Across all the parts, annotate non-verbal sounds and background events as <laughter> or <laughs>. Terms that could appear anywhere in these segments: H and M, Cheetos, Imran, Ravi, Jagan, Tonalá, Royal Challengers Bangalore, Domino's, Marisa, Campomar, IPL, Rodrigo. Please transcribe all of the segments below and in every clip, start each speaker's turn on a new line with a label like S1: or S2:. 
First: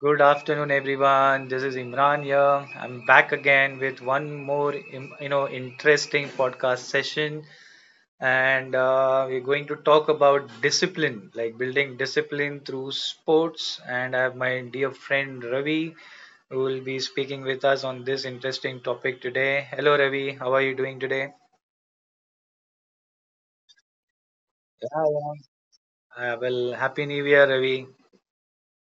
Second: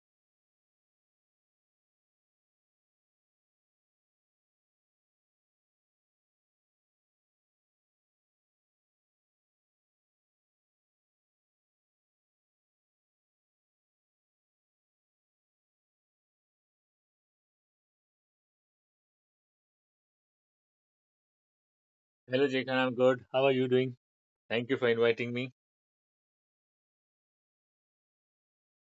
S1: Good afternoon, everyone. This is Imran here. I'm back again with one more, interesting podcast session, and we're going to talk about discipline, like building discipline through sports. And I have my dear friend Ravi, who will be speaking with us on this interesting topic today. Hello, Ravi. How are you doing today?
S2: Hello, Jagan. I'm good. How are you doing? Thank you for
S1: Yeah,
S2: inviting me.
S1: yeah. Well, happy New Year, Ravi.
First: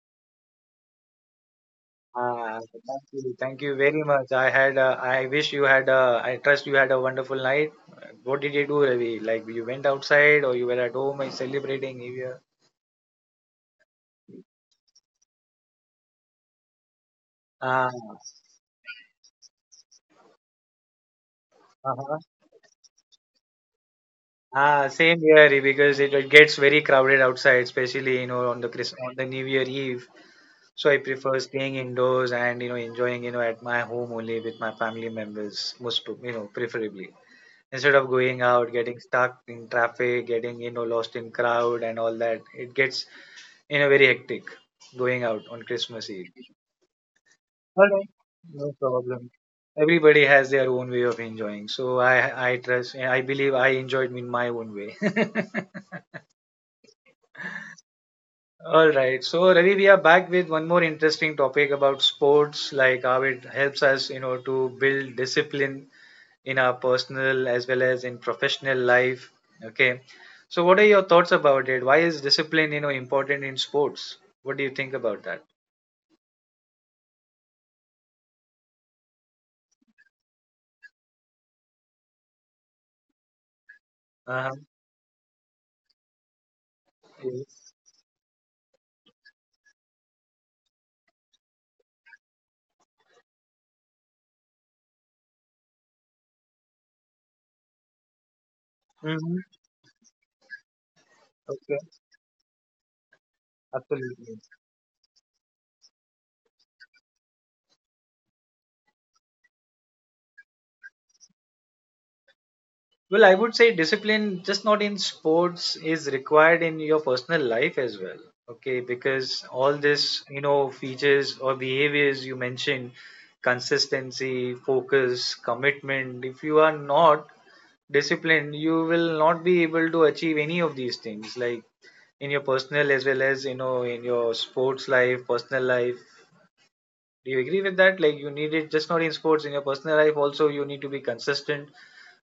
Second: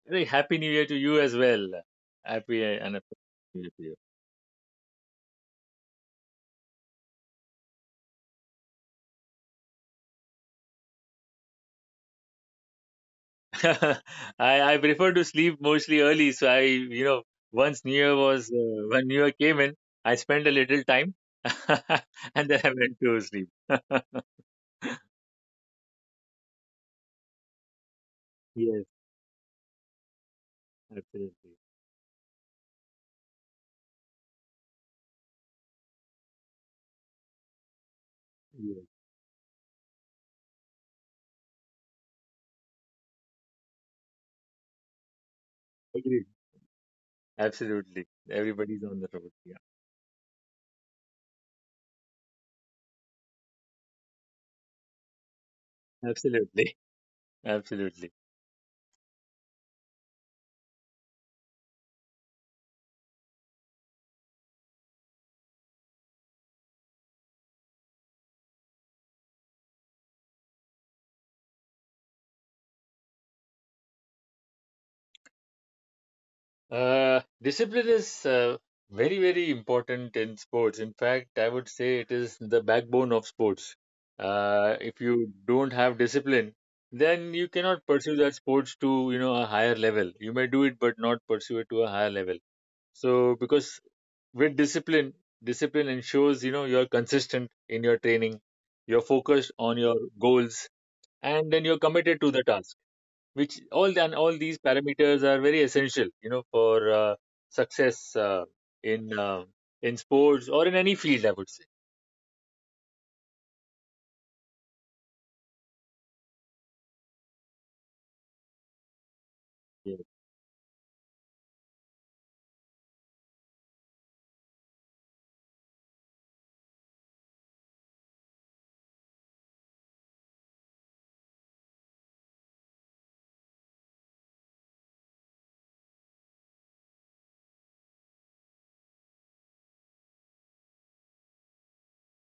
S2: Very happy New Year to you as well.
S1: Ah,
S2: Happy uh, and happy
S1: thank
S2: New
S1: you
S2: Year to
S1: very much. I had, I wish you had, I trust you had a wonderful night. What did you do, Ravi? Like you went outside or you were at home and celebrating New Year?
S2: you. <laughs> I prefer to sleep mostly early, so I you know once
S1: Ah,
S2: New Year was when New Year came in, I spent a little time, <laughs>
S1: uh-huh.
S2: and then I went to sleep. <laughs>
S1: Ah, same here because it gets very crowded outside, especially on the
S2: Yes,
S1: New Year Eve. So I prefer
S2: absolutely.
S1: staying indoors and enjoying at my home only with my family members, most pro- you know preferably, instead of going out,
S2: Yes,
S1: getting stuck in traffic, getting lost in crowd and all that. It gets very hectic going out on Christmas
S2: agreed.
S1: Eve. All
S2: Absolutely.
S1: right, no
S2: Everybody's on the road.
S1: problem.
S2: Yeah,
S1: Everybody has their own way of enjoying, so I believe I enjoyed in my own way. <laughs>
S2: absolutely, <laughs> absolutely.
S1: All right, so Ravi, we are back with one more interesting topic about sports, like how it helps us, you know, to build discipline in our personal as well as in professional life. Okay, so what are your thoughts about it? Why is discipline important in sports? What do you think about that?
S2: Discipline is very, very important in sports. In fact, I would say it is the backbone of sports.
S1: Uh huh.
S2: If you don't have discipline, then you cannot pursue that sports to, you know, a higher level. You may do it, but not pursue it to a higher level. So, because with discipline, discipline ensures, you know, you're consistent in your training, you're
S1: Hmm.
S2: focused on your goals, and then you're
S1: Okay.
S2: committed to the task, which all and all
S1: Absolutely.
S2: these parameters are very essential, you know, for success in uh, in sports or in any field, I would say.
S1: Well, I would say discipline, just not in sports, is required in your personal life as well. Okay, because all
S2: Yeah.
S1: this, features or behaviors you mentioned, consistency, focus, commitment, if you are not disciplined, you will not be able to achieve any of these things, like in your personal as well as, in your sports life, personal life. Do you agree with that? Like, you need it just not in sports, in your personal life also, you need to be consistent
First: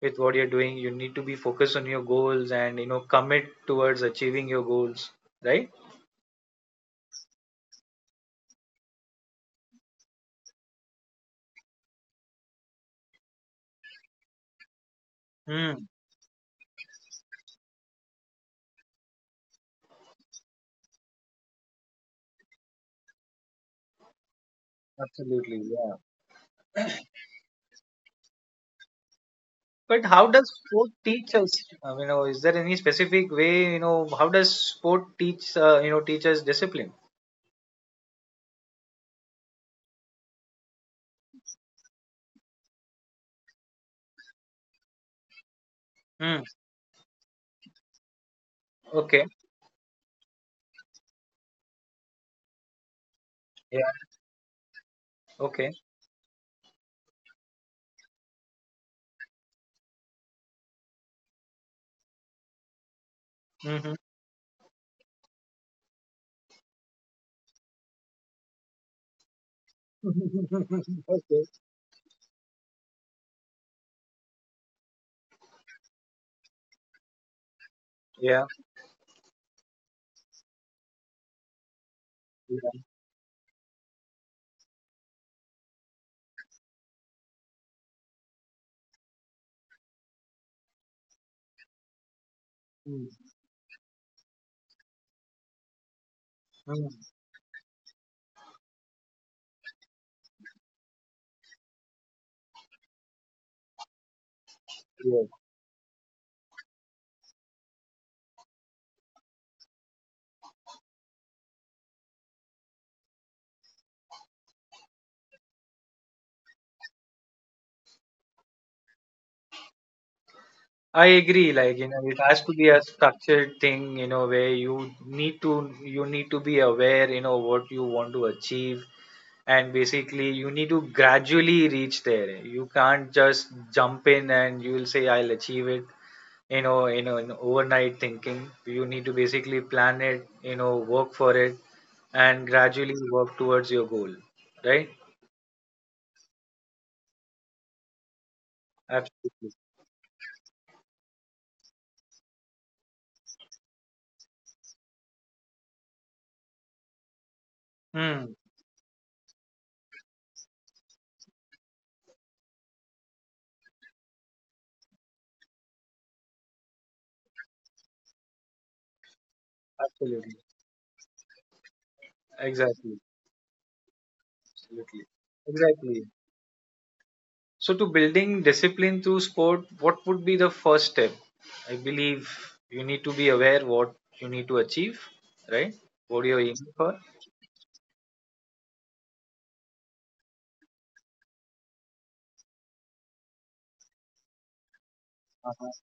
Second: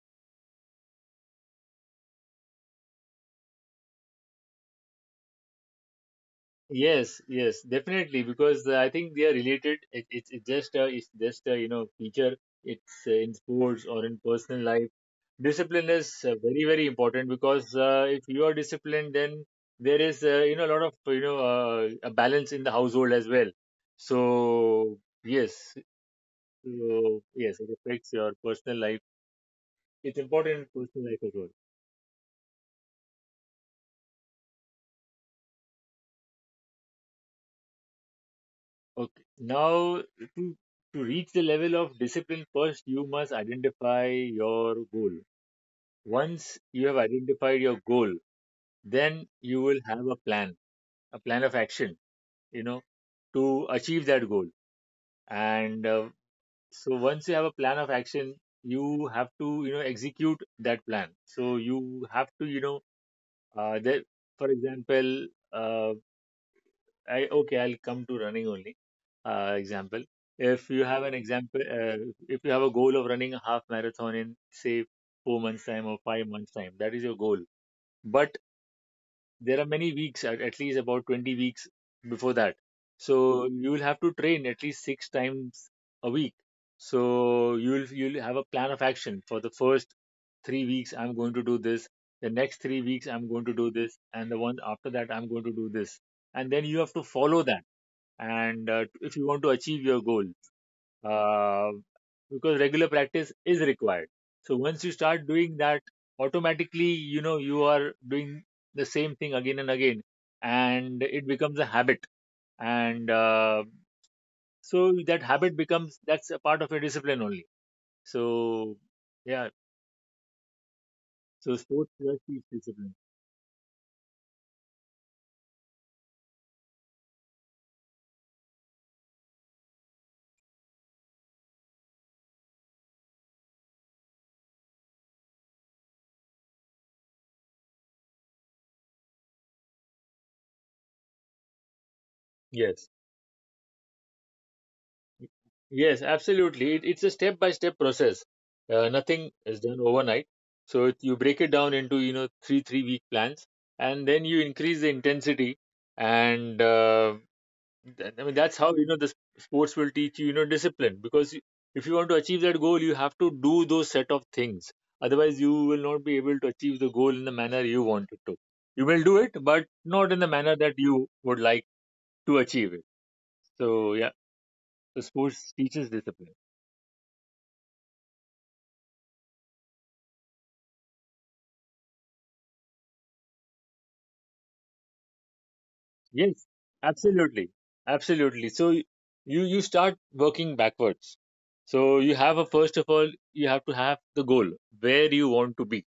S1: with what you're doing. You need to be focused on your goals and commit towards achieving your goals, right?
S2: Yes, yes, definitely, because I think they are related. It, it's it's just a it's just a you know feature. It's In sports or in personal life,
S1: Mm.
S2: discipline is very, very important, because if you are disciplined, then there is you know a lot of a balance in the household as well. So
S1: Absolutely,
S2: yes.
S1: yeah.
S2: So yes, it affects your personal life.
S1: But
S2: It's
S1: how does
S2: important in
S1: sport
S2: personal life as
S1: teach
S2: well.
S1: us? I mean, is there any specific way how does sport teach teach us discipline?
S2: Okay. Now, to to reach the level of discipline, first you must identify your goal.
S1: Mm.
S2: Once you have identified your goal,
S1: Okay.
S2: then you will have a plan of action, you know, to
S1: Yeah.
S2: achieve that goal.
S1: Okay.
S2: And so once you have a plan of action, you have to, you know, execute that plan. So you have to, you know, uh,
S1: Hmm.
S2: there, for example, uh. I, okay, I'll come to running only. Example.
S1: <laughs>
S2: If you have an
S1: Okay.
S2: example, if you have a goal of running a half marathon in say 4 months time or 5 months time, that is your goal. But
S1: Yeah,
S2: there are many weeks, at least about 20 weeks before that.
S1: yeah.
S2: So you will have to train at least 6 times a week. So you'll have a plan of action for the first 3 weeks. I'm going to do this. The next 3 weeks,
S1: Mm,
S2: I'm going to do this, and the one after that, I'm going to do this. And then you
S1: mm,
S2: have to follow that, and if you want to achieve your goal, uh, because regular practice is required. So once you
S1: yeah.
S2: start doing that, automatically, you know, you are doing the same thing again and again, and it becomes a habit. And uh, so that habit becomes, that's a part of your discipline only. So yeah,
S1: I agree.
S2: so
S1: Like
S2: sports just
S1: it
S2: teach
S1: has to be a
S2: discipline.
S1: structured thing. Where you need to be aware. You know what you want to achieve, and basically you need to gradually reach there. You can't just jump in and you'll say I'll achieve it in overnight thinking. You need to basically plan it, work for it and
S2: Yes.
S1: gradually work towards your goal, right?
S2: Y- Yes, absolutely. It's a step-by-step process. Nothing
S1: Absolutely.
S2: is done overnight. So it, you break it down into, you know, three three-week plans, and then you increase the intensity. And uh, I mean,
S1: Hmm.
S2: that's how, you know, sports will teach you, you know, discipline. If you want to achieve that goal, you have to do those set of things. Otherwise, you will not be able to achieve the goal in the manner you want it to. You will do it, but not in the
S1: Absolutely.
S2: manner that you would like to achieve it.
S1: Exactly.
S2: So yeah, the
S1: Absolutely.
S2: sports teaches
S1: Exactly.
S2: discipline.
S1: So to building discipline through sport, what would be the first step? I believe you need to be aware what you need to achieve, right? What
S2: Yes,
S1: you're aiming for.
S2: absolutely. Absolutely. You you start working backwards. So you have a, first of all, you have to have the goal where you want to be.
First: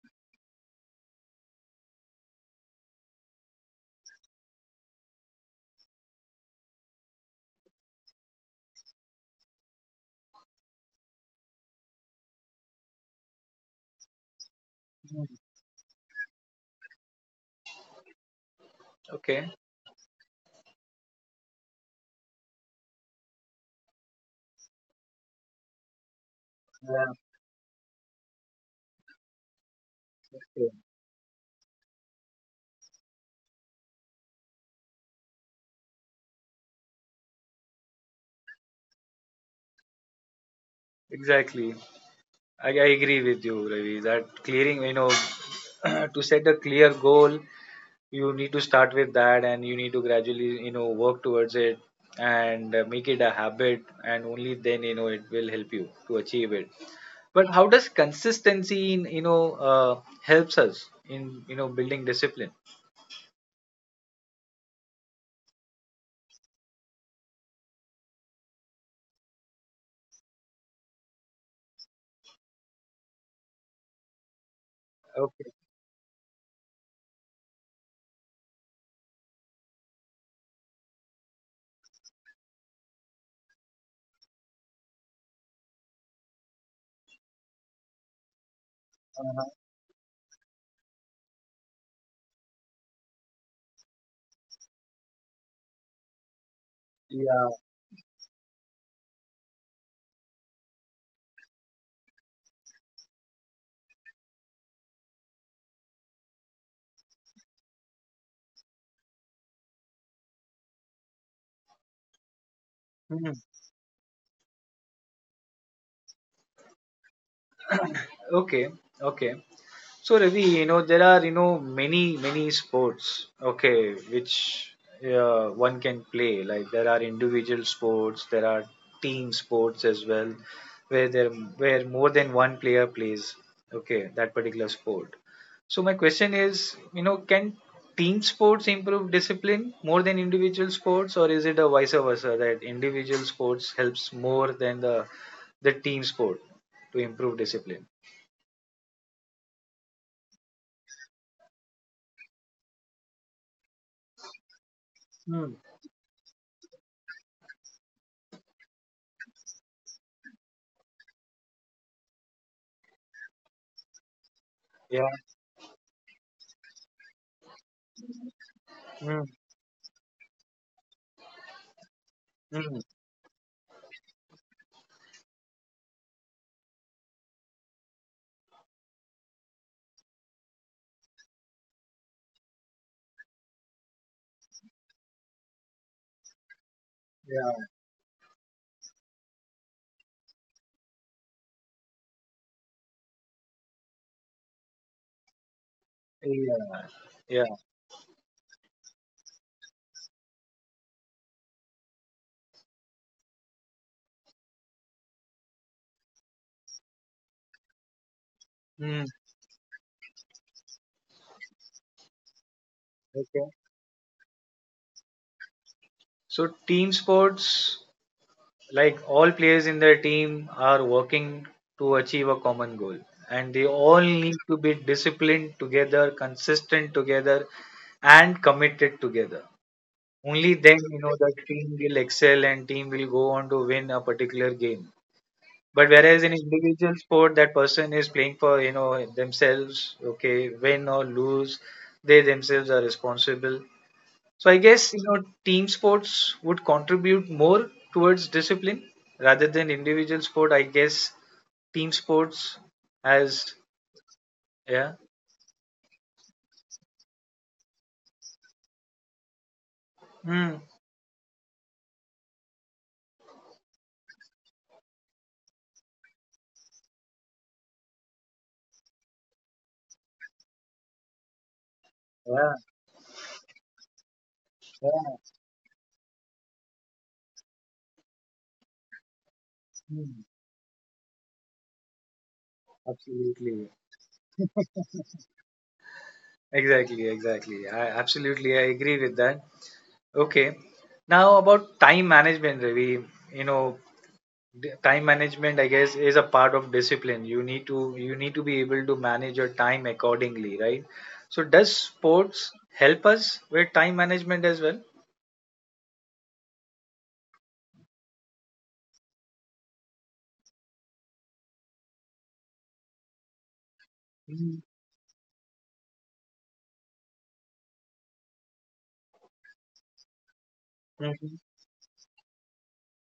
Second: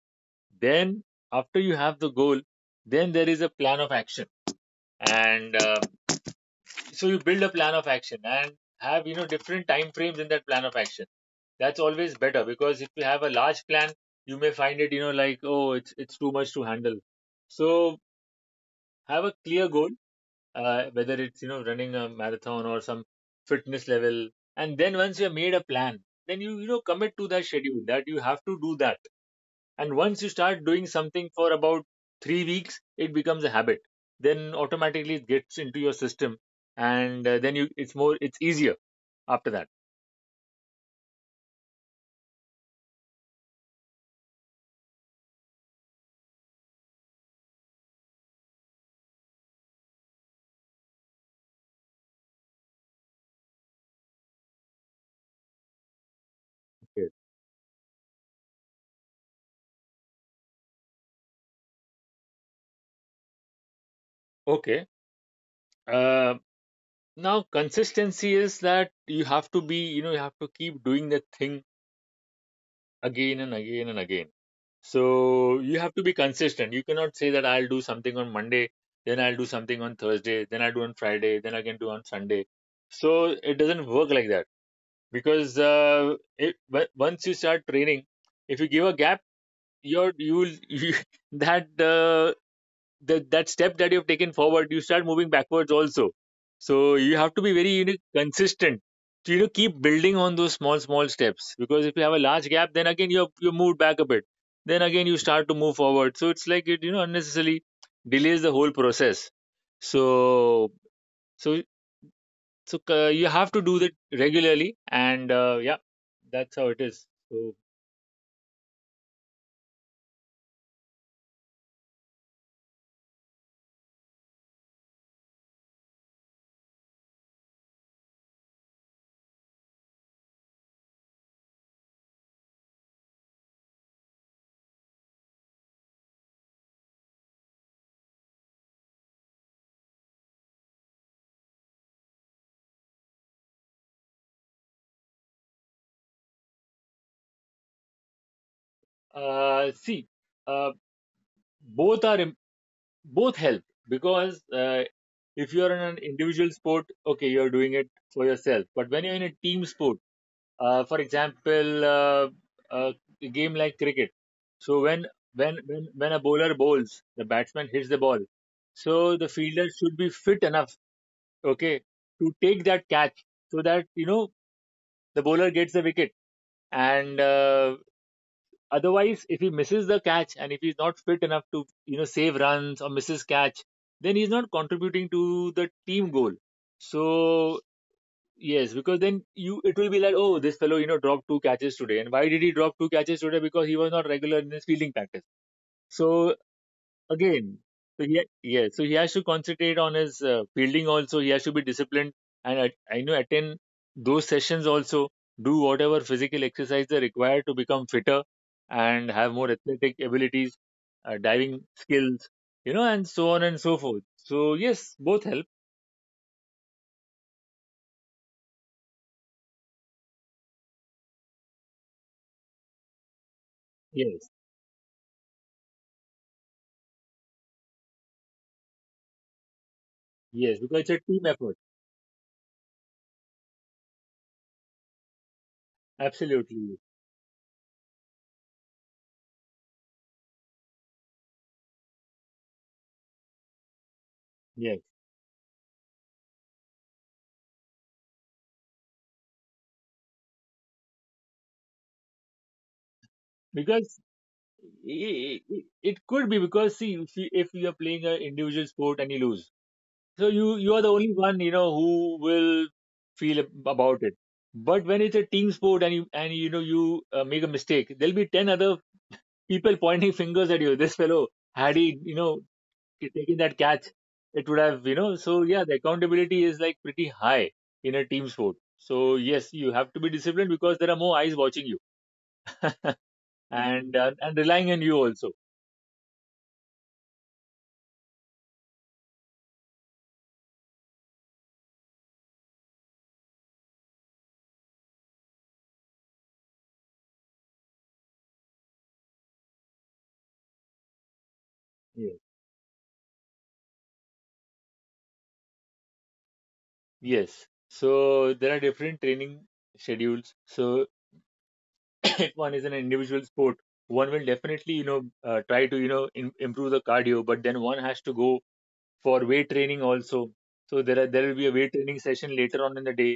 S2: Then after you have the goal, then there is a plan of action, and so you build a plan of action and have, you know, different time frames in that plan of action. That's always better, because if you have a large plan, you may find it, you know, like, oh, it's too much to handle. So have a
S1: Okay.
S2: clear goal, whether it's, you know, running a marathon or some fitness level, and then once you have made a plan, then you know,
S1: Yeah.
S2: commit to that schedule, that you have to do that. And once you start
S1: Yeah.
S2: doing something for about 3 weeks, it becomes a habit, then automatically it gets into your system, and then you, it's more, it's easier after that.
S1: Exactly. I agree with you, Ravi, that clearing, <clears throat> to set a clear goal, you need to start with that and you need to gradually, work towards it and make it a habit, and only then, it will help you to achieve it.
S2: Yes.
S1: But how does consistency in, helps us in, building discipline?
S2: Okay, uh, now consistency is that you have to be, you know, you have to keep doing the thing again and again and again.
S1: Okay.
S2: So you have to be consistent. You cannot say that I'll do something on Monday, then I'll do something on Thursday, then I'll do on Friday, then I can do on Sunday. So it doesn't work like that, because once you start training, if you give a gap, you're you'll you, <laughs> that uh, that step that you've taken forward, you start moving backwards also. So you have to
S1: Yeah.
S2: be very, you know, consistent, to, you know, keep building on those small small steps, because if you have a large gap, then again you moved back a bit, then again you start to move forward, so it's like it, you know, unnecessarily delays the whole process. So so so uh, you
S1: Mhm.
S2: have to do that regularly, and yeah, that's how it is. So
S1: Okay. Okay. So Ravi, there are many many sports, okay, which one can play. Like there are individual sports, there are team sports as well, where there where more than one player plays, okay, that particular sport. So my question is, can team sports improve discipline more than individual sports? Or is it a vice versa that individual sports helps more than the team sport to improve discipline?
S2: see, uh, both are im- both help, because
S1: Hmm.
S2: if you're in an individual sport, okay, you're doing it for yourself, but when you're in a team sport, for example, uh, a game like cricket. So
S1: Yeah.
S2: when when a bowler bowls, the batsman hits the ball,
S1: Hmm.
S2: so the fielder should be fit enough, okay, to take
S1: Hmm.
S2: that catch, so that, you know, the bowler gets the wicket. And Otherwise, if he misses the catch and if he's not fit enough to, you know, save runs or misses catch, then he's not contributing to the team goal.
S1: Yeah,
S2: So yes, because then you, it will be like, oh, this fellow, you know, dropped two catches today. And why did he drop two catches today? Because he was not regular in his fielding practice. So
S1: yeah, yeah.
S2: again, so yeah, yeah, so he has to concentrate on his fielding also, he has to be disciplined and I know attend those sessions also, do whatever physical exercise are required to become fitter
S1: Hmm.
S2: and have more athletic abilities, diving skills, you know, and so
S1: Okay.
S2: on and so forth. So yes, both help.
S1: So team sports, like all players in the team are working to achieve a common goal, and they all need
S2: Yes,
S1: to be disciplined together, consistent together and committed together. Only
S2: yes,
S1: then
S2: because it's a
S1: the
S2: team effort.
S1: team will excel and team will go on to win a particular game. But whereas in
S2: Absolutely.
S1: individual sport, that person is playing for themselves, okay, win or lose, they themselves are responsible. So I
S2: Yes,
S1: guess team sports would contribute more towards discipline rather than individual sport. I guess team sports has.
S2: because
S1: Yeah.
S2: i i i- it could be, because see, if you are playing an individual sport and you lose, so you
S1: Hmm.
S2: you are the only one, you know, who will about it. But when it's a team sport and you, and you know you make a mistake, there'll be ten other people <laughs> pointing fingers at you. This fellow, had he, you know,
S1: Yeah.
S2: taken that catch, it would
S1: Yeah.
S2: have, you know. So yeah, the accountability is like pretty high in a team sport. So yes, you have to be
S1: Hmm.
S2: disciplined because there are more eyes watching you
S1: Absolutely.
S2: and relying on you also.
S1: Exactly. Exactly. I agree with that. Okay. Now about time management, Ravi. You know, time management, I guess, is a part of discipline. You need to be able to manage your time accordingly, right? So does
S2: Yes.
S1: sports help us with time management as well?
S2: Yes. So there are different training schedules. So <laughs> if one is an individual sport, one will
S1: Mm-hmm.
S2: definitely, you know, try to, you know, im improve the cardio, but then one has to go for weight training also. So there are, there will be a weight training session later on in the day.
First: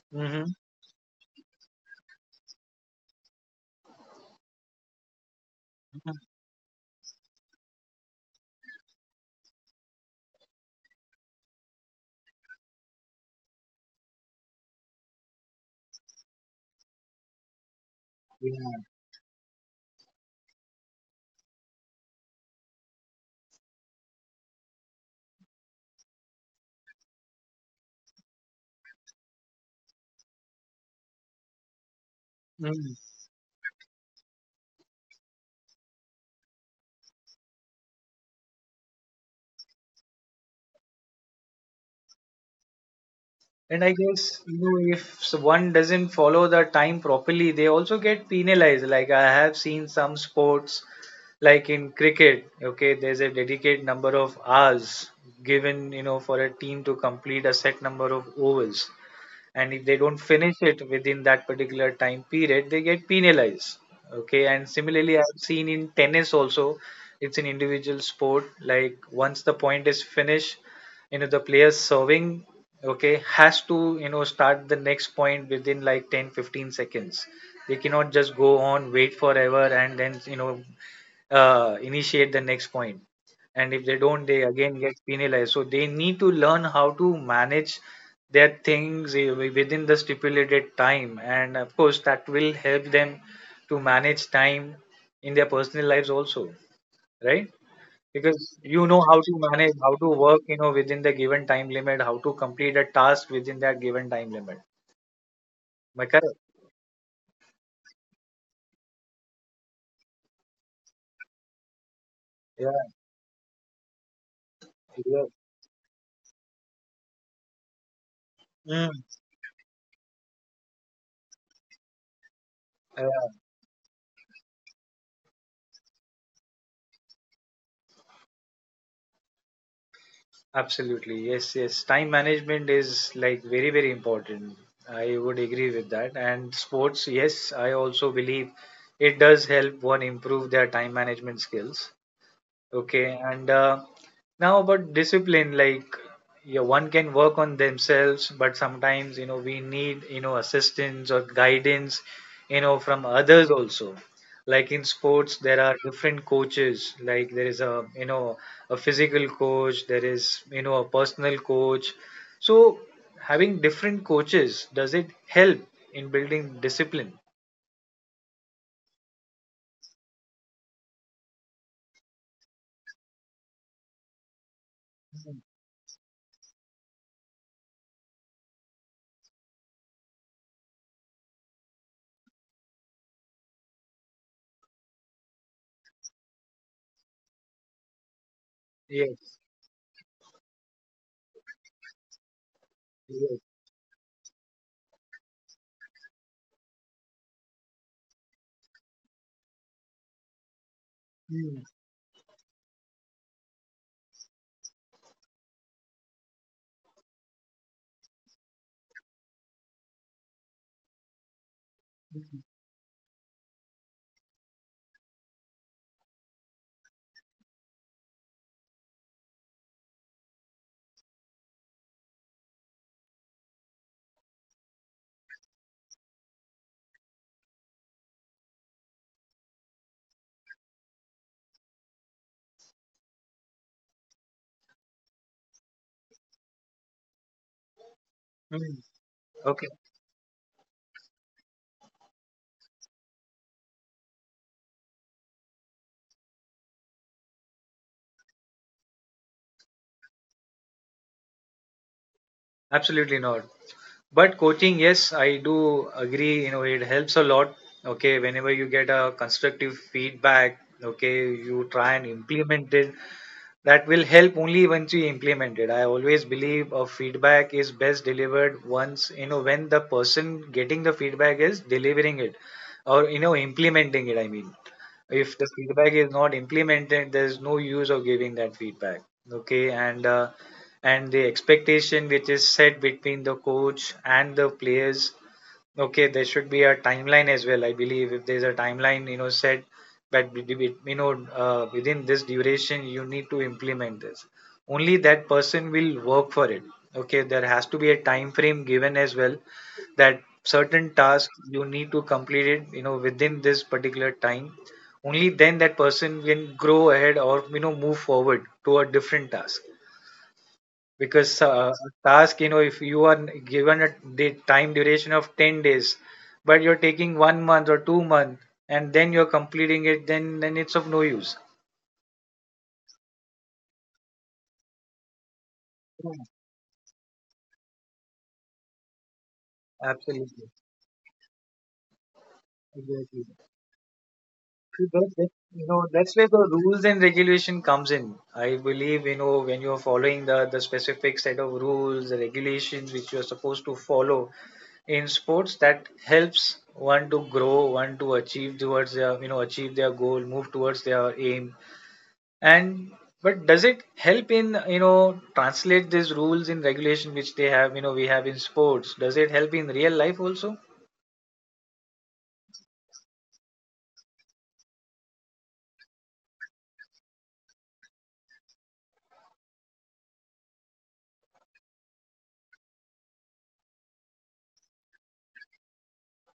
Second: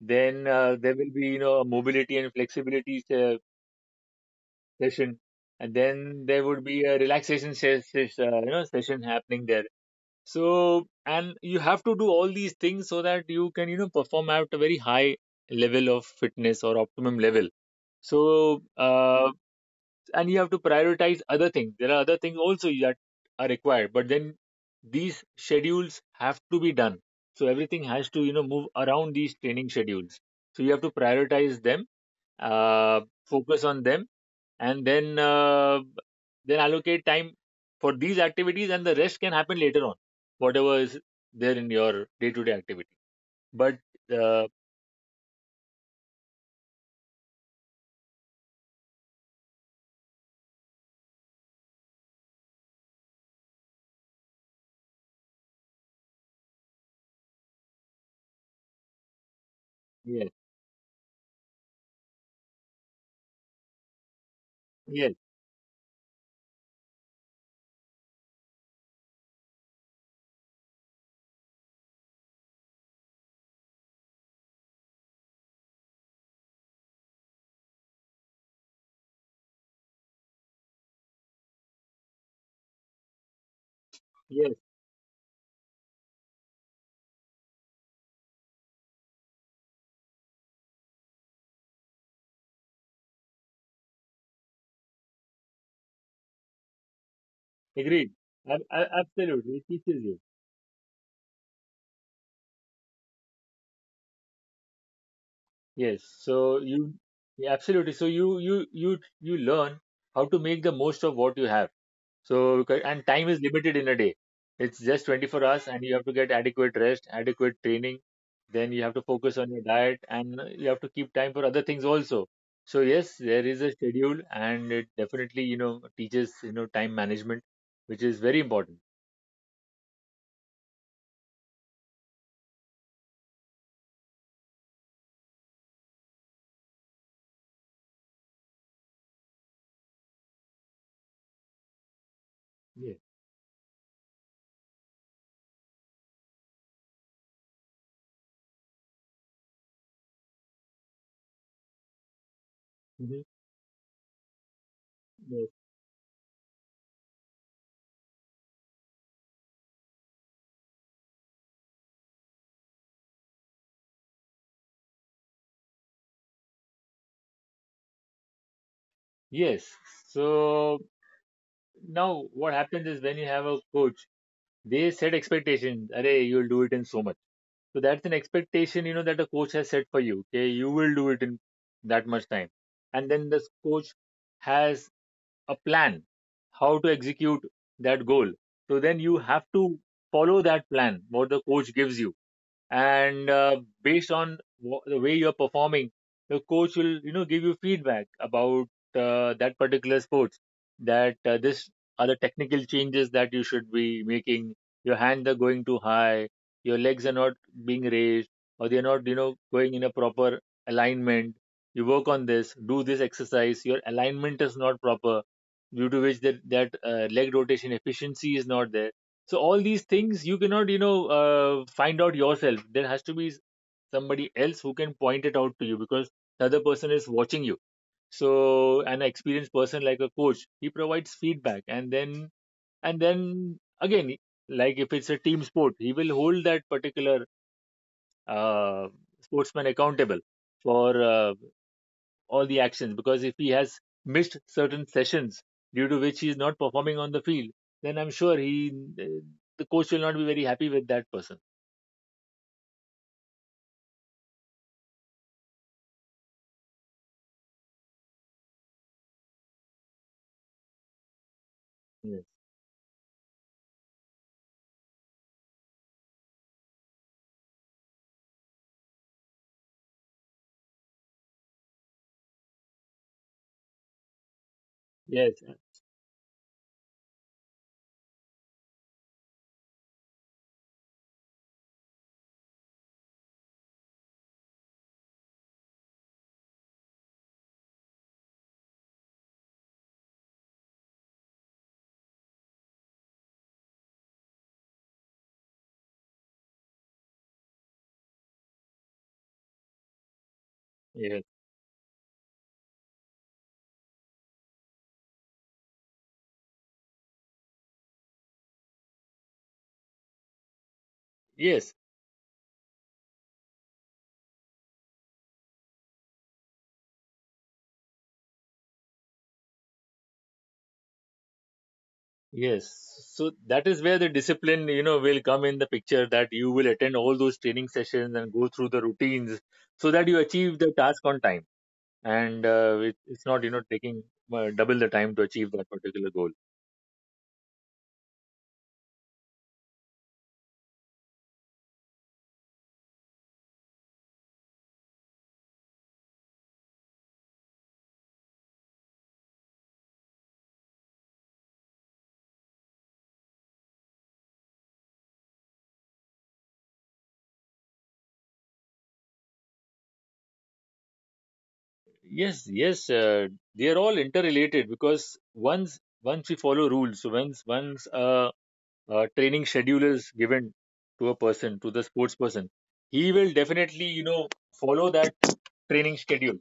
S2: Then
S1: Hmm.
S2: there will be, you know, a mobility and flexibility session, and then there would be a relaxation you know, session happening there. So, and you have to do all these things so that you can, you know, perform at a very high level of fitness or optimum level. So,
S1: Yeah.
S2: and you have to prioritize other things. There are other things also that are required, but then these schedules have to be done. So everything has to, you know, move around these training schedules. So you have to prioritize them,
S1: Mhm.
S2: focus on them, and then allocate time for these activities, and the rest can happen later on, whatever is there in your day-to-day activity. But
S1: And I guess
S2: uh,
S1: if one doesn't follow the time properly, they also get penalized. Like I have seen some sports, like in cricket, okay, there's a dedicated number of hours given, for a team to complete a set number of overs. And if they don't
S2: yes,
S1: finish it within that particular time period, they get penalized, okay. And
S2: yes,
S1: similarly, I've seen in tennis also, it's an individual sport. Like once the point is finished, the player serving, okay, has to start the next point within like 10 15 seconds. They cannot just go on wait forever and then initiate the next point. And if they don't, they
S2: yes,
S1: again get penalized. So they need to learn how to manage their things, within the stipulated time. And of course, that will help them to manage time in their personal lives also, right?
S2: agreed.
S1: Because you know how to
S2: Absolutely, it
S1: manage, how
S2: teaches
S1: to
S2: you.
S1: work, within the given time limit, how to complete a task within that given time limit. Am
S2: Yes,
S1: I correct?
S2: so you, yeah, absolutely. So you learn how to make the most of what you have.
S1: Yeah.
S2: And time is limited in a day. It's just
S1: Yeah.
S2: 24 hours, and you have to get adequate rest, adequate training. Then you have to focus on your diet, and you have to keep time for other things also. So yes,
S1: Mm.
S2: there is a schedule, and it definitely you know teaches you know time management, which is very important.
S1: Absolutely. Yes, yes. Time management is like very, very important. I would agree with that. And sports, yes, I also believe it does help one improve their time management skills.
S2: Yeah.
S1: Okay. And now about discipline, like, yeah, one can work on themselves, but sometimes we need assistance or guidance, from
S2: Mhm.
S1: others also. Like in sports,
S2: Yes.
S1: there are different coaches. Like there is a you know a physical coach, there is a personal coach. So having different coaches, does it help in building discipline?
S2: Yes. So now what happens is when you have a coach, they set expectations. Arey, you'll do it in so much. So that's an expectation, you know, that a coach has set for you. Okay, you will do it in that much time. And then this coach has a plan how to execute that goal. So then you
S1: Yes.
S2: have to follow that plan, what the coach gives you and
S1: Yes.
S2: uh, based on the way you're performing, the coach will, you know, give you feedback about that particular sports, that
S1: Mm,
S2: this are the technical changes that you should be making. Your hands are going too high, your legs are not being raised, or they're not, you know, going in a proper alignment. You work on this, do this exercise, your alignment is not proper, due to which that leg rotation efficiency is not there. So all these things you cannot, you know, find out yourself. There has to be somebody else who can point it out to you, because the other person is watching you. So an experienced person like a coach, he provides feedback, and then again, like if it's a team sport, he will hold that particular
S1: mm.
S2: uh, sportsman
S1: Okay.
S2: accountable for uh, all the actions, because if he has missed certain sessions, due to which he is not performing on the field, then I'm sure he the coach will not be very happy with that person.
S1: Absolutely not. But coaching, yes, I do agree. It helps a lot. Okay, whenever you get a constructive feedback, okay, you try and
S2: Yes,
S1: implement it. That will help only once you implement it. I always believe a feedback is best delivered once, when the person getting the feedback is delivering it or, implementing it, I mean, if
S2: yes,
S1: the feedback is not implemented, there's no use of giving that feedback, okay. And the expectation which is set between the coach and the players, okay, there should be a timeline as well. I believe if there's a timeline, said that within this duration you need to implement this. Only that person will work for it. Okay, there has to be a time frame given as well that certain
S2: yes,
S1: task you need to complete it. Within this particular time, only then that person can grow ahead or move forward to a different task, because
S2: yes,
S1: task, if you are given a the time duration of 10 days but you're taking one month or 2 month and then you're completing it, then it's of no use.
S2: yes. So that is where the discipline, you know, will come in the picture,
S1: Yeah,
S2: that you will attend all those training sessions and go through the routines so that you
S1: absolutely.
S2: achieve the task on time. And it's
S1: Exactly.
S2: not, you know, taking double the
S1: See,
S2: time to achieve that particular
S1: that's
S2: goal.
S1: where the rules and regulation comes in. I believe, when you're following the specific set of rules, the regulations which you're supposed to follow in sports, that helps one to grow, one to achieve towards their you know achieve their goal, move towards their aim. And but does it help in translate these rules in regulation which they have, you know, we have in sports? Does it help in real life also?
S2: Yes, yes, they are all interrelated, because once we follow rules, so once a training schedule is given to a person, to the sports person, he will definitely, you know, follow that training schedule.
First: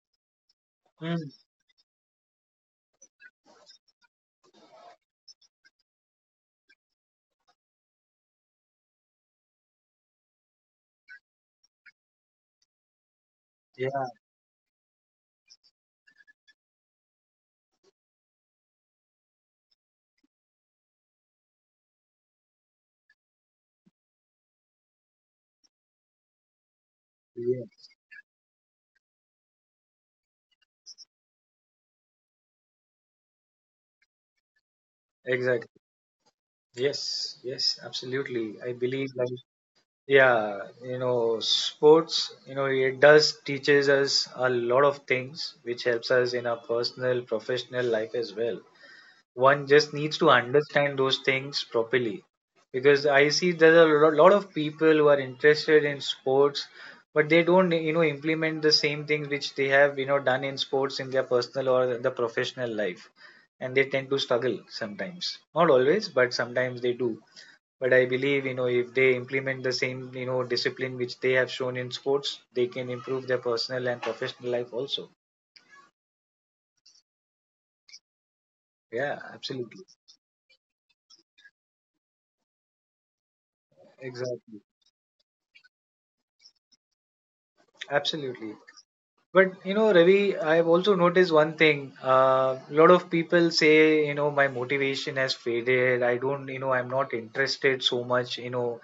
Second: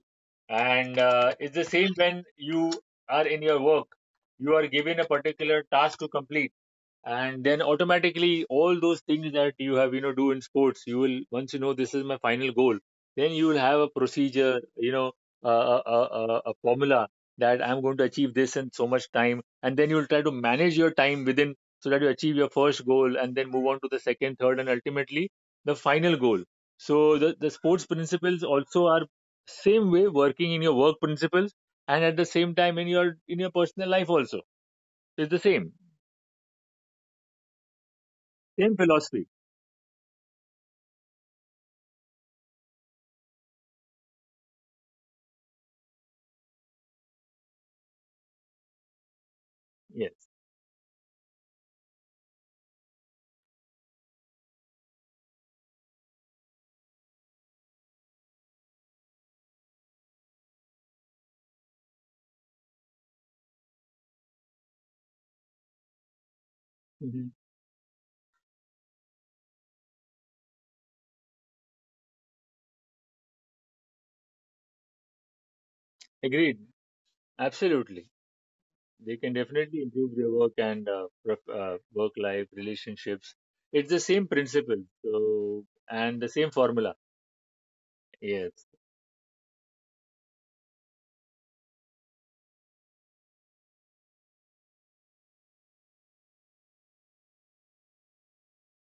S2: And
S1: Mm,
S2: It's the same when you are in your work, you are given a particular task to complete, and then automatically all those things that you have, you know, do in sports, you will, once you know this is my final goal, then you will have a
S1: yeah,
S2: procedure, you know, a formula that I'm going to achieve this in so much time, and then you will try to manage your time within, so that you achieve your first goal and then move on to the second, third, and ultimately the final goal. So the
S1: yeah,
S2: sports principles also are same way working in your work principles, and at the same time in your personal life also, it's the
S1: exactly.
S2: same
S1: Yes, yes, absolutely. I
S2: same
S1: believe, like,
S2: philosophy.
S1: yeah, sports, it does teaches us a lot of things which helps us in our personal, professional life as well. One just needs
S2: Yes.
S1: to understand those things properly because I see there's a lot of people who are interested in sports but they don't implement the same things which they have done in sports in their personal or the professional life, and they tend to struggle sometimes, not always, but sometimes they do.
S2: Mhm.
S1: But I believe, you know, if they implement the same, you know, discipline which they have shown in sports, they can improve their personal and professional life also.
S2: Agreed. Absolutely.
S1: Yeah,
S2: They can
S1: absolutely.
S2: definitely improve their work and work life relationships. It's the same
S1: Exactly.
S2: principle. So, and the same formula.
S1: Absolutely.
S2: Yes.
S1: But you know, Ravi, I've also noticed one thing. A lot of people say, you know, my motivation has faded. I don't, you know, I'm not interested so much, you know,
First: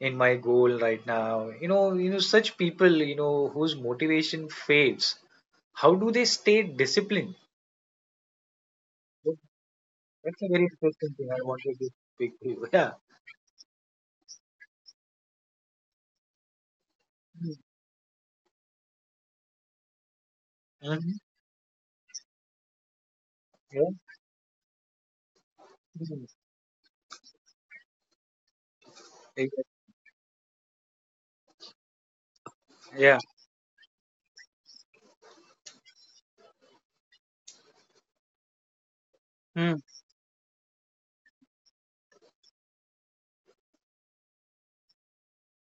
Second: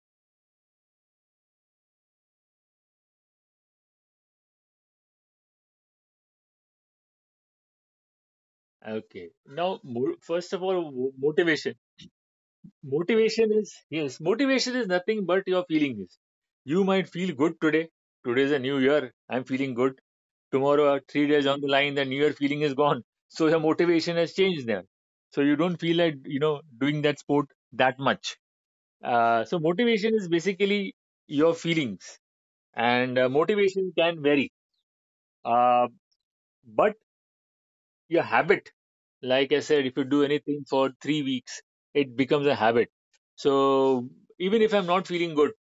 S1: in my goal right now. You know, such people, you know, whose motivation fades. How do they stay disciplined?
S2: Okay.
S1: That-
S2: Now,
S1: That's a
S2: first
S1: very
S2: of all,
S1: interesting thing. I
S2: motivation.
S1: wanted to speak to you.
S2: Motivation is, yes, motivation is nothing but your feelings. You might feel good today. Today is a new year. I'm feeling good. Tomorrow, 3 days on the line, the new year feeling is gone. So, your motivation has changed there. So, you don't feel like, you know, doing that sport that much. So
S1: <laughs>
S2: motivation is basically your feelings,
S1: Yeah. Mm-hmm. Yeah. Mhm. Exactly.
S2: and
S1: Yeah.
S2: uh, motivation can vary. Uh, but your habit, like I
S1: Mm.
S2: said, if you do anything for 3 weeks, it becomes a habit. So even if I'm not feeling good,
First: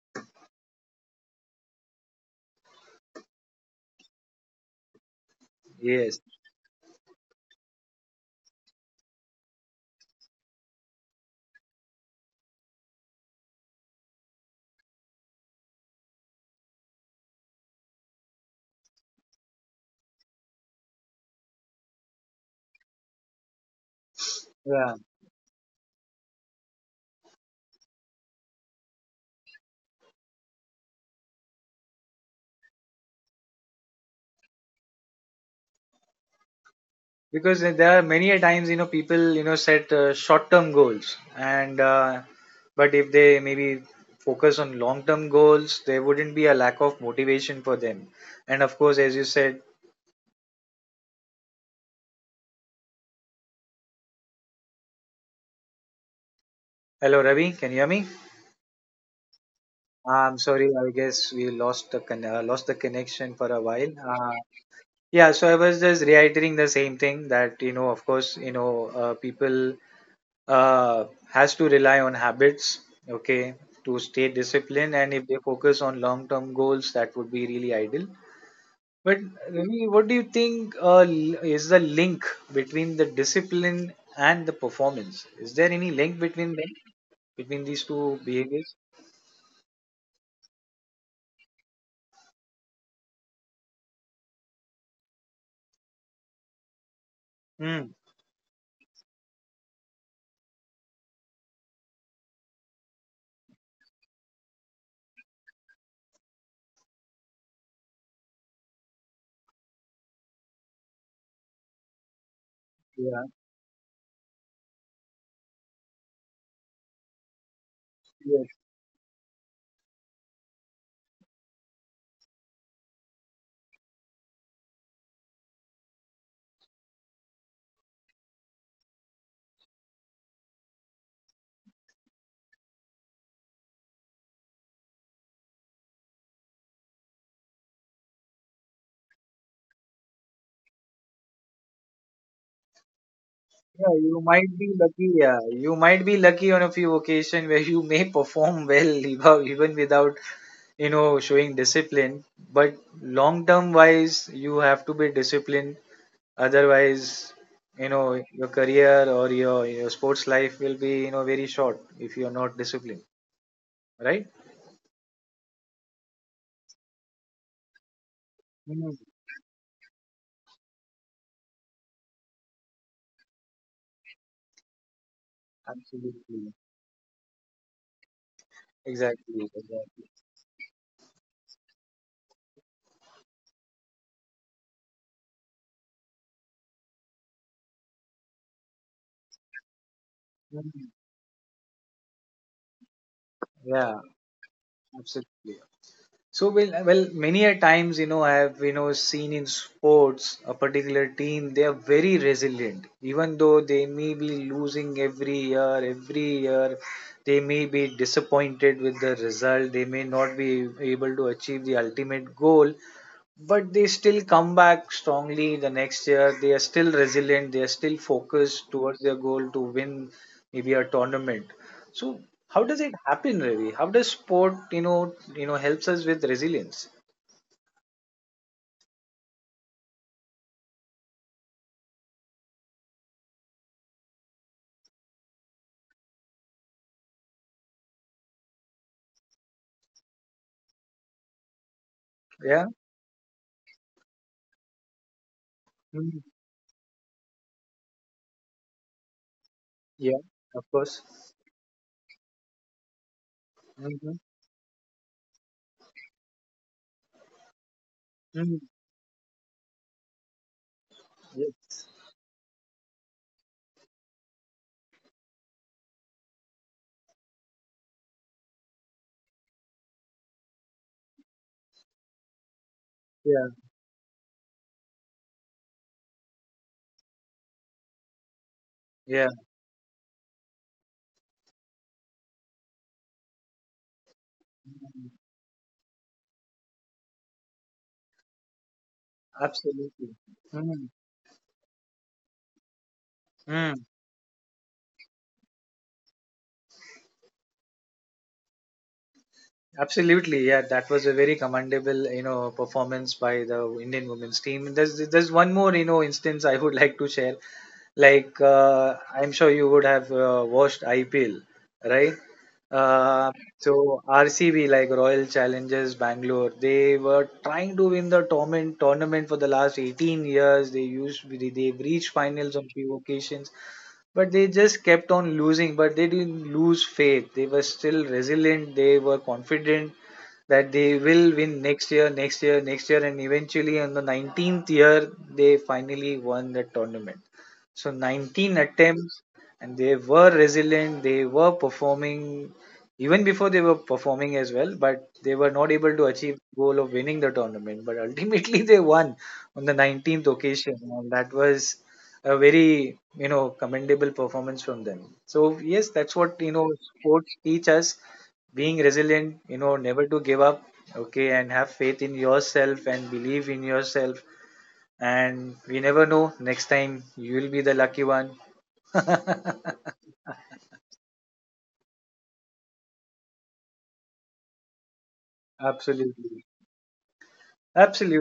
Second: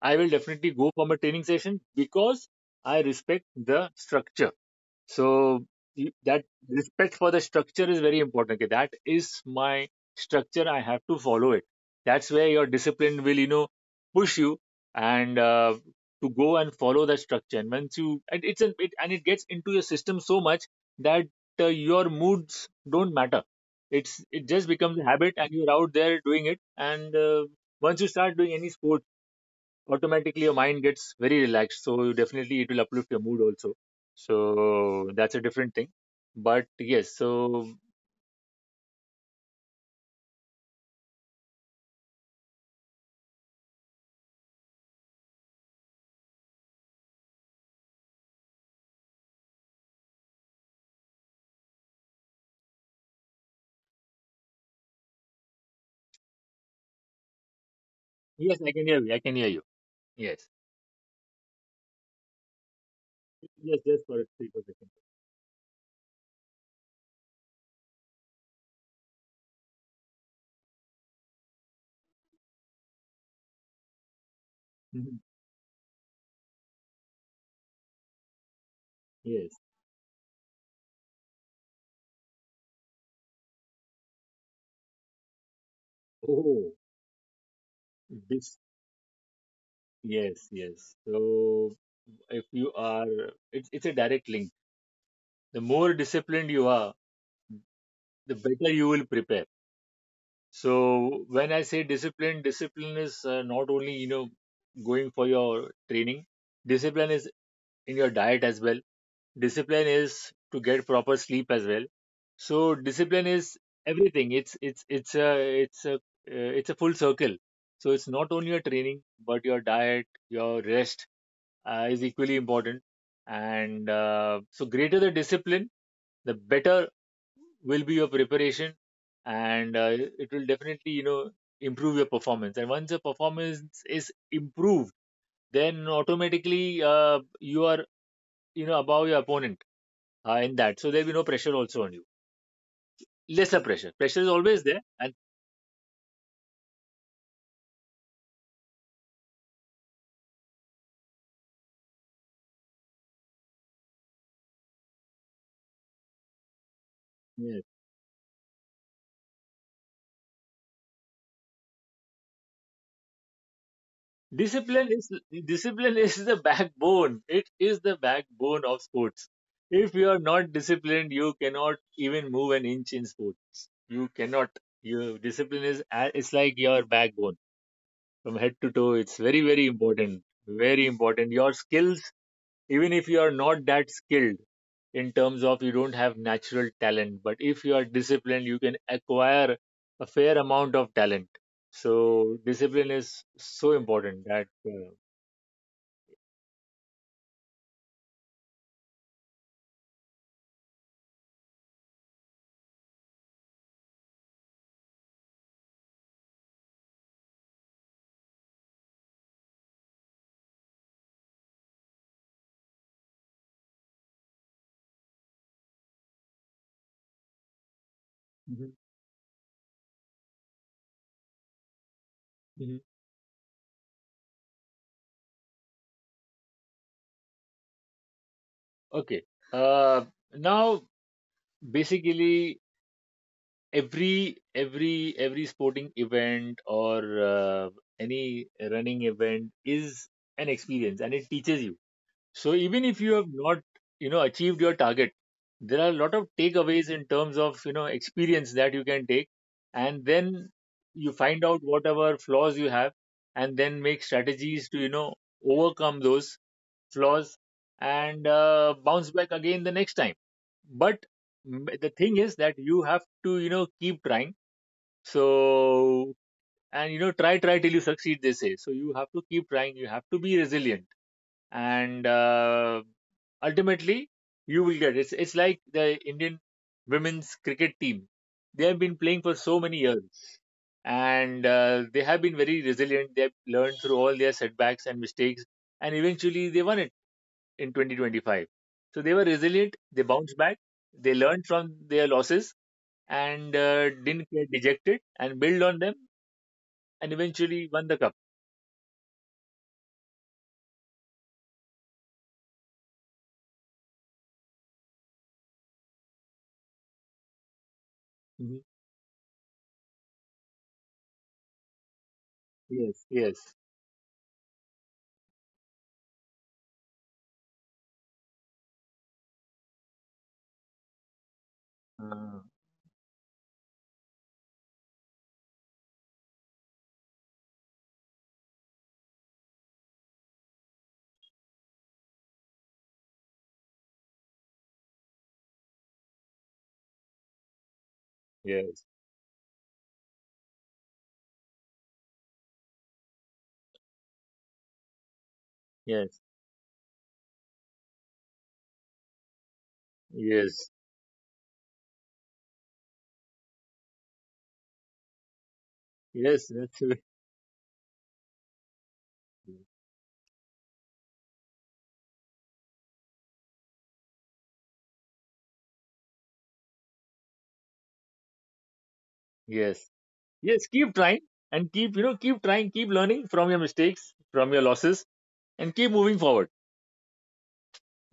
S2: I will definitely go for my training session because I respect the structure. So
S1: Yes.
S2: that respect for the structure is very important. Okay, that is my structure. I have to follow it. That's where your discipline will, you know, push you and to go and follow that structure. And once you and it's an it and it gets into your system so much that your moods don't matter. It just
S1: Yeah.
S2: becomes a habit, and you're out there doing it. And Once you start doing any sport, automatically your mind gets very relaxed, so you definitely, it will uplift your mood also. So that's a different thing, but yes,
S1: Because
S2: so
S1: there are many a times, you know, people, you know, set short-term goals, and but if they maybe focus on long-term goals, there wouldn't be a lack of motivation for them, and of course, as you said, hello Ravi, can you hear me?
S2: yes, I can hear you, I can hear you.
S1: I'm
S2: Yes,
S1: sorry, I guess we lost the lost the connection for a
S2: yes,
S1: while.
S2: just for a 3 4 seconds.
S1: Yeah, so I was just reiterating the same thing that, you know, of course, you know, people has to rely on habits, okay, to stay disciplined. And
S2: Mhm.
S1: if they focus on long term goals, that would be really ideal. But
S2: Yes.
S1: Ravi, what do you think, is the link between the discipline and the performance? Is there any link between them,
S2: oh
S1: between these two
S2: this,
S1: behaviors?
S2: yes, yes. So if you are, it's a direct link. The more disciplined you are,
S1: Hmm.
S2: the better you will prepare. So when I say discipline, discipline is, not only, you know, going for your training. Discipline is in your diet as well. Discipline is to get proper sleep as well. So
S1: Yeah,
S2: discipline is everything. It's a full circle. So it's not only
S1: yes.
S2: your training, but your diet, your rest is equally important. And So greater the discipline, the better will be your preparation, and it will definitely, you know, improve your performance. And once your performance is improved, then automatically you are, you know, above your opponent in that. So there'll be no pressure also on you, lesser pressure.
S1: Yeah, you
S2: Pressure is
S1: might
S2: always
S1: be
S2: there.
S1: lucky.
S2: And
S1: Yeah, you might be lucky on a few occasion where you may perform well <laughs> even without, you know, showing discipline, but long term wise you have to be disciplined, otherwise,
S2: yeah,
S1: you know, your career or your sports life will be, you know, very short if you are not disciplined, right?
S2: discipline is, discipline is the backbone. It is the backbone of
S1: Mm.
S2: sports. If you are not disciplined, you cannot even move an inch in sports. You cannot, your discipline is it's
S1: Absolutely.
S2: like your backbone from head to toe. It's
S1: Exactly.
S2: very, very
S1: Exactly.
S2: important. Very important. Your skills, even if you are not that skilled, in terms of you don't have natural talent, but if you are disciplined, you can acquire a fair amount
S1: Mm.
S2: of talent. So discipline is so
S1: Yeah,
S2: important that
S1: absolutely. So well, well, many a times, you know, I have, you know, seen in sports a particular team, they are very resilient, even though they may be losing every year, every year, they may be disappointed with the result, they may not be able to achieve the ultimate goal, but they still come back strongly the next year. They are still resilient. They are still
S2: mhm,
S1: focused towards their goal to win maybe a tournament. So how
S2: mhm,
S1: does it happen, Ravi? How does sport, you know, helps us with resilience?
S2: okay, uh, now basically every every sporting event or uh, any running event is an experience, and it teaches you. So
S1: Yeah.
S2: even if you have not, you know, achieved your target, there are a lot of
S1: Mm.
S2: takeaways in terms of, you know, experience that you can take. And
S1: Yeah.
S2: then
S1: Of course.
S2: you find out whatever flaws you have, and then make
S1: Hmm.
S2: strategies to, you know, overcome those flaws, and
S1: Mm.
S2: uh, bounce back again the next time. But mm,
S1: Yes.
S2: the thing is that you have to, you know, keep trying. So, and, you know, try, try till you succeed, they say. So you have to keep trying. You have to be resilient, and
S1: Yeah.
S2: ultimately you will get, it's like the Indian women's cricket team. They have been playing
S1: Yeah.
S2: for so many years, and they have been very resilient. They have learned through all their setbacks and mistakes, and eventually they won it in 2025. So they were resilient. They
S1: Absolutely.
S2: bounced back.
S1: Mm.
S2: They learned from their losses, and
S1: Mm.
S2: uh, didn't get dejected and build on them, and eventually won the cup.
S1: Absolutely, yeah. That was a very commendable, you know, performance by the Indian women's team. There's one more, you know, instance I would <laughs> like to share. Like
S2: Mhm.
S1: I'm sure you would have watched IPL, right?
S2: Yes,
S1: Uh,
S2: yes,
S1: so RCB, like Royal Challengers Bangalore, they were trying to win the tournament for the last 18 years. They've reached
S2: uh,
S1: finals on few occasions, but they just kept on losing. But they didn't lose faith. They were still resilient. They were confident that they will win next year, next year, next year, and eventually on the 19th year they finally won the tournament. So 19
S2: yes,
S1: attempts, and they were resilient. They were performing, even before they were performing as well, but they were not able to
S2: yes,
S1: achieve the goal of winning the tournament. But ultimately, <laughs> they won on the 19th occasion,
S2: yes.
S1: and that was a very, you know, commendable performance from them. So yes, that's what, you
S2: Yes,
S1: know,
S2: absolutely.
S1: sports teach us, being resilient, you know, never to give up, okay, and have faith in yourself and believe in yourself, and we never know, next time you'll be the lucky one. <laughs>
S2: Yes. Yes, keep trying and keep, you know, keep trying, keep learning from your mistakes, from your losses, and keep moving
S1: Absolutely.
S2: forward.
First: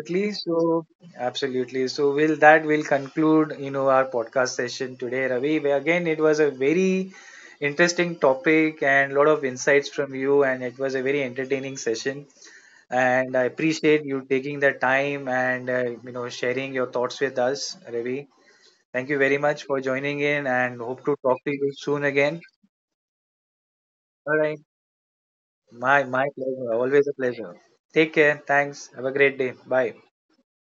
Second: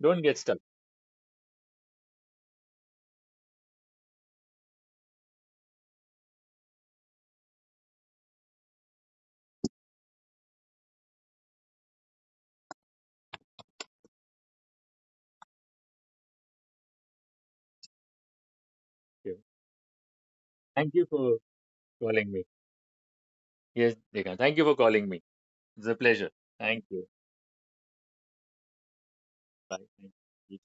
S2: Don't get stuck.
S1: So, absolutely. So, will that will conclude, you know, our podcast session today, Ravi. Where again, it was a very interesting topic and a lot of insights from you, and it was a very entertaining session. And I appreciate you taking the time and you know, sharing your thoughts with us, Ravi. Thank you
S2: Yeah.
S1: very much for joining in, and
S2: Thank
S1: hope
S2: you
S1: to
S2: for
S1: talk to you soon
S2: calling
S1: again.
S2: me. Yes, Dekan.
S1: All
S2: Thank
S1: right.
S2: you for calling me. It's a
S1: My
S2: pleasure.
S1: pleasure.
S2: Thank you.
S1: Always a pleasure. Take care. Thanks. Have a great day.
S2: Bye.
S1: Bye.
S2: Thank you.